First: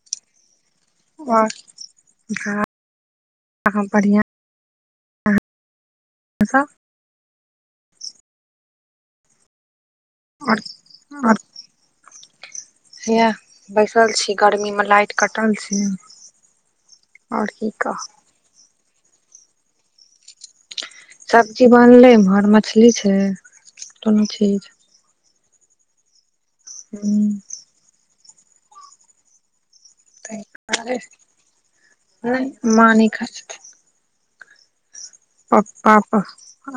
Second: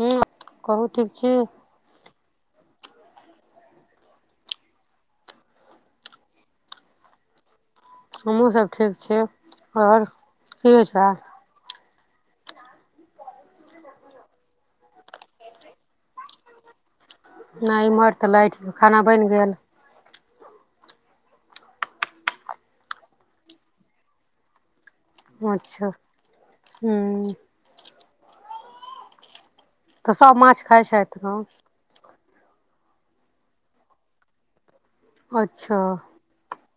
हूँ कहू ठीक छी वाह [inaudible] हमहहुँ सब ठीक छी आओर और की हय छै इहा बैसल छी गर्मी मे लाइट कटल छै और की नहि कह एम्हर तऽ लाइट त खाना बनि गेल सब्जी बनले इमहर मछली छै कोनो चीज अच्छा हूं तऽ सभ माछ खाइत ह छथि नहि मां नहि खाय छथिन अच्छा पप्पा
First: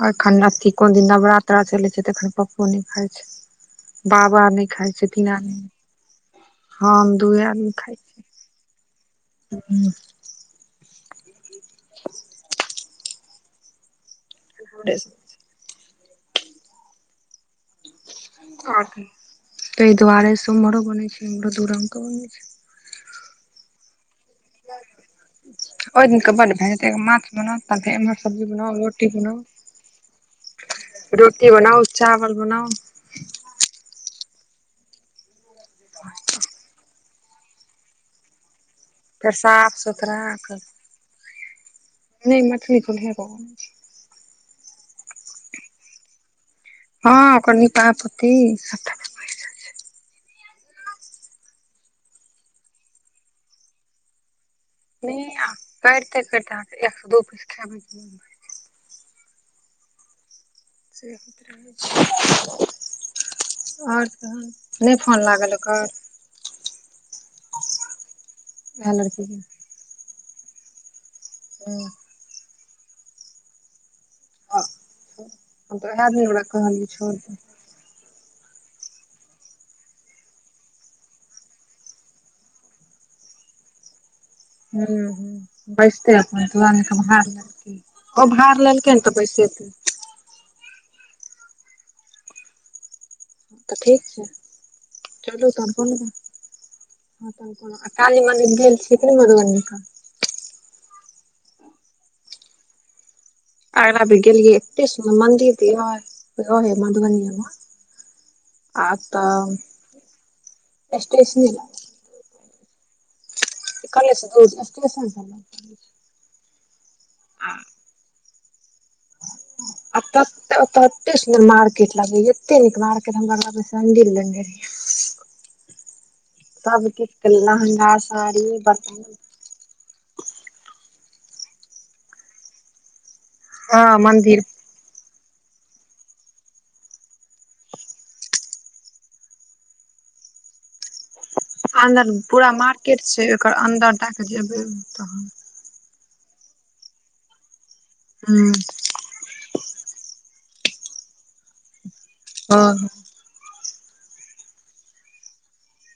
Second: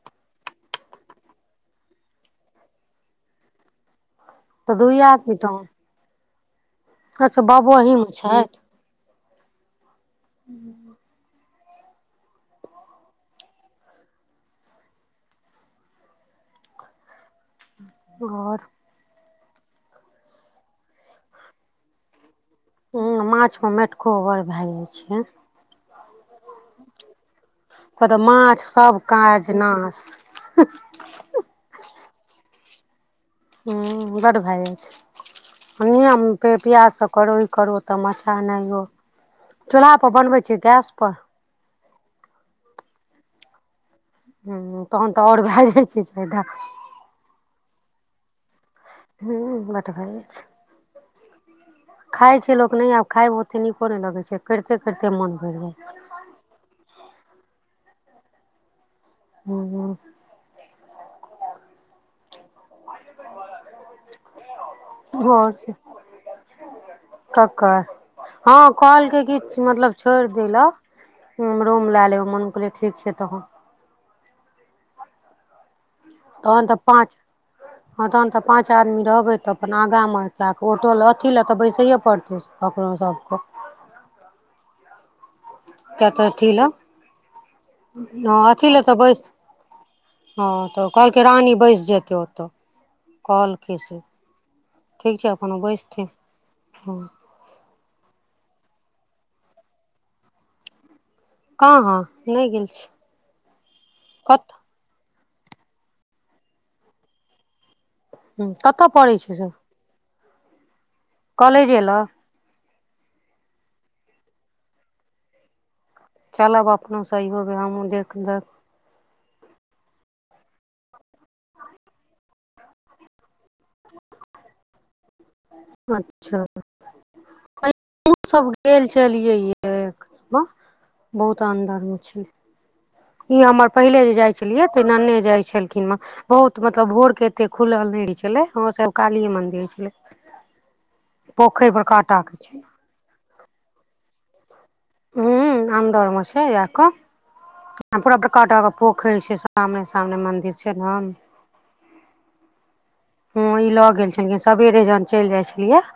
एखन अथी कोन दिन नवरात्रा चलै छै तऽ एखन पप्पो नहि खाय छै बाबा नहि तऽ खाय दुइए छथिन आदमी तऽ हम अच्छा दूए आदमी बाबो खाय अहीमे छी हू [unintelligible] [unintelligible] [unintelligible] आओर ताय दुआरे से ओमरो बनेै छै एमरो दुरंग के बनै छै माछ मे माटिको बर भए जाय छै ओ दिननक ब भैतै माछ बनाउ ते कहतऽ अमहर सब्जी माछ बनाउ सब रोटी काज नाश बनाउ रोटी बनाउ चावल बनाउ ह बडड भए जाइ छै ओ प्याज सब करो ई करो तऽ मछा ए नहिइयो फेर साफ चूल्हा पर सुथरा बनबै कर छियै कि गैस पर नहि मछली चुल्हे पर बनबै छियै तहन तऽ आओर भए जाइ छै, फायदा हँ, ओकर निकहा पोति। हू, मधुबनीसँ खाइ छै लोक ने आब खायमे ओते नीको ने लागे छै केरते। नहि आ करिते [unintelligible] करिते एक स दू पीस खेबै हू, हू से होइत रहै छी। आओर नहि फोन लागल ओकर? कक्कर, हँ उएह कहल्के लड़कीके किछु मतलब छोड़ि देलऽ रूम हूँ लए लेबै हम कहलिए ठीक छै। तहन ह, तऽ आहा दिन हमरा तहन तऽ कहली पाँच छोर तहन तऽ पाँच आदमी रहबै तऽ अपन आगाँमे कऽ ऑटो लए अथि लए तऽ बैसैए पड़तै ककरो सभके हू हू। किया बैसते अपन अथी लए तऽ बर लेलकै ओ हँ बाहर अथी लए लेलकै ने तऽ बैस बैसेतै हँ, तऽ कहलकै रानी बैस जेतै ओते कहल्के तऽ से, ठीक छै ठीक छै चलू अपन तहन कोन बैसते हँ काली मन्दिर गेल छियै कि मधुबनी? कहाँ नहि गेल छै। आइ भाभी गेलियै एते सुन्दर मन्दिर जे रहे मधुबनीमें हूँ, कतय पड़ै छै से? स्टेशन लंग कॉलेजे लग कलेशस [unintelligible] चलब अपनो सहियो मे हमहुँ देख लेब आ ओत एते सुन्दर मार्केट लगेय एते नीक मार्केट हम लगे छल मन्दिर लेने रहियै। अच्छा सभ किछ लहगा साड़ी बतन हू बहुत अन्दर मे छै। ई हमर हँ पहिले जे जाइ मंदिर छलियै तऽ नेने जाइ छलखिन मे बहुत मतलब भोरके एते खुलल नहि रहे छले हमरो सभके कालीए मन्दिर छले अन्दर टा के पूरा छै मार्केट छै, ओकर अन्दर दएके जेबै तहन ह अन्दरमे छै ज कऽ आ पूरा बड़काट खल छै सामने सामने मन्दिर छै न आ। हँ, ई लऽ गेल छलखिन साबेरे जहन चलि जाइ छलियै।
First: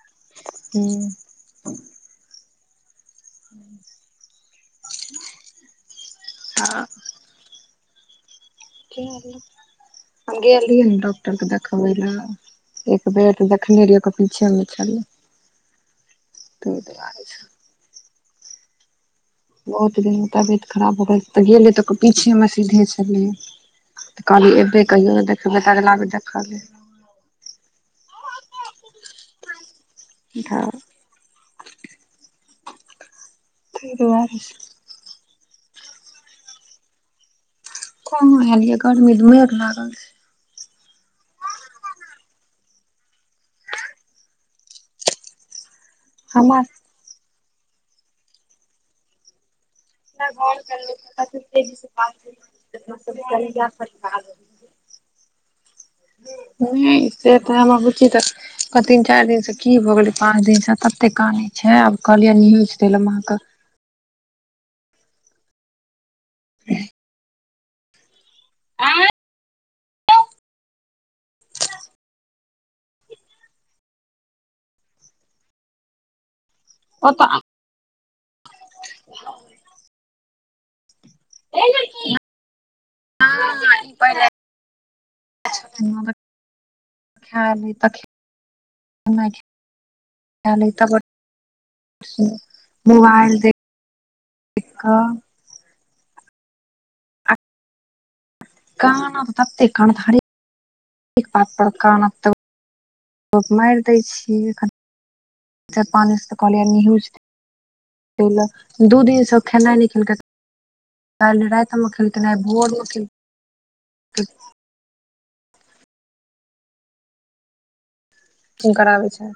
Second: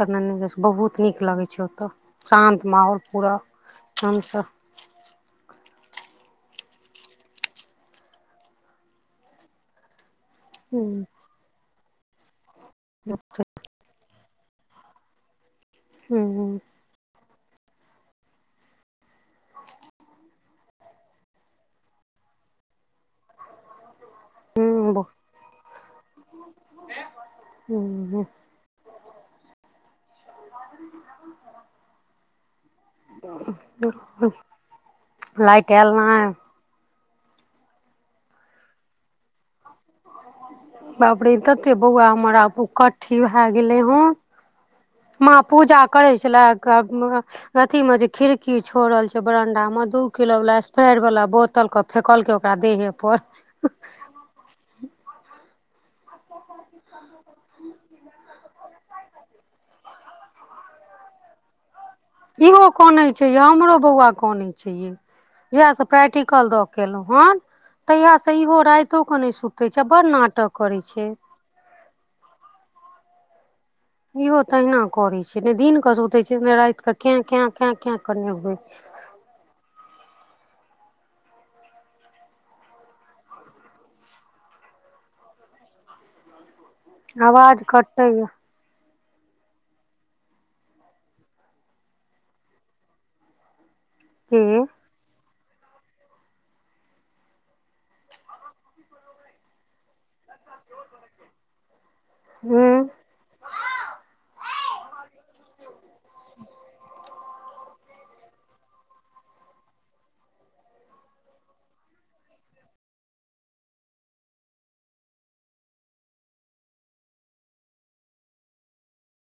तखन न बहुत नीक लगै छै, ओत शान्त माहौल पूरा हमसँ। ह। हम गेलिए रहियै ने, डॉक्टरके देखाबऽ लेल। एक बेर तऽ देखने रहियै एकर पिछे न छोरले ते दुआरे छै। बहुत दिन तबियत खराब हो गेल त गेलै तऽ पीछेमे सीधे छलै त कहली अयबै कहियो ने देखयबै, अगला बेर तखन त दुआरे से। लइत एले नहि कहाँ एलियै गर्मी तऽ मेघ लागल बाप रे तते बौआ हमर आब उकट्ठी भए गेले हन। माँ पूजा करै छलै। हमरा अथिमे जे खिड़की छोड़ल छै बरंडामे दू किलो वाला स्प्रे वाला बोतल फेकलके ओकरा देहे पर अच [unintelligible] नहि से तऽ हमर बुची तीन चारि दिनसे की भ गेलै पाँच दिनस तते काने छै आब कहलियै इहो काने छै ये हमरो बौआ कनै छै इ प्रैक्टिकल दऽ क एलौ हन तहिया से इहो रातो के नहि सुते छै आ बड़ नाटक करै छै इहो तहिना करे छै ने दिन के सुते छै ने रातझंथंथंके कें ओतऽ केैं कें कें के ने होए छै पहिले खल आवाज तऽ कटैय [unintelligible] मोबाइल देख की कऽ आ कानत तते कानत हरेक बात पर कानत त हू धप मारि दै छी अखन चारि पाचसँ दिन सँ तऽ कहलिय निहुच ल दू दिनसँ खेनाय नहि खेलकै काल्हि रातिमे खेलखै आय भोरमे खेलकै कराबै छै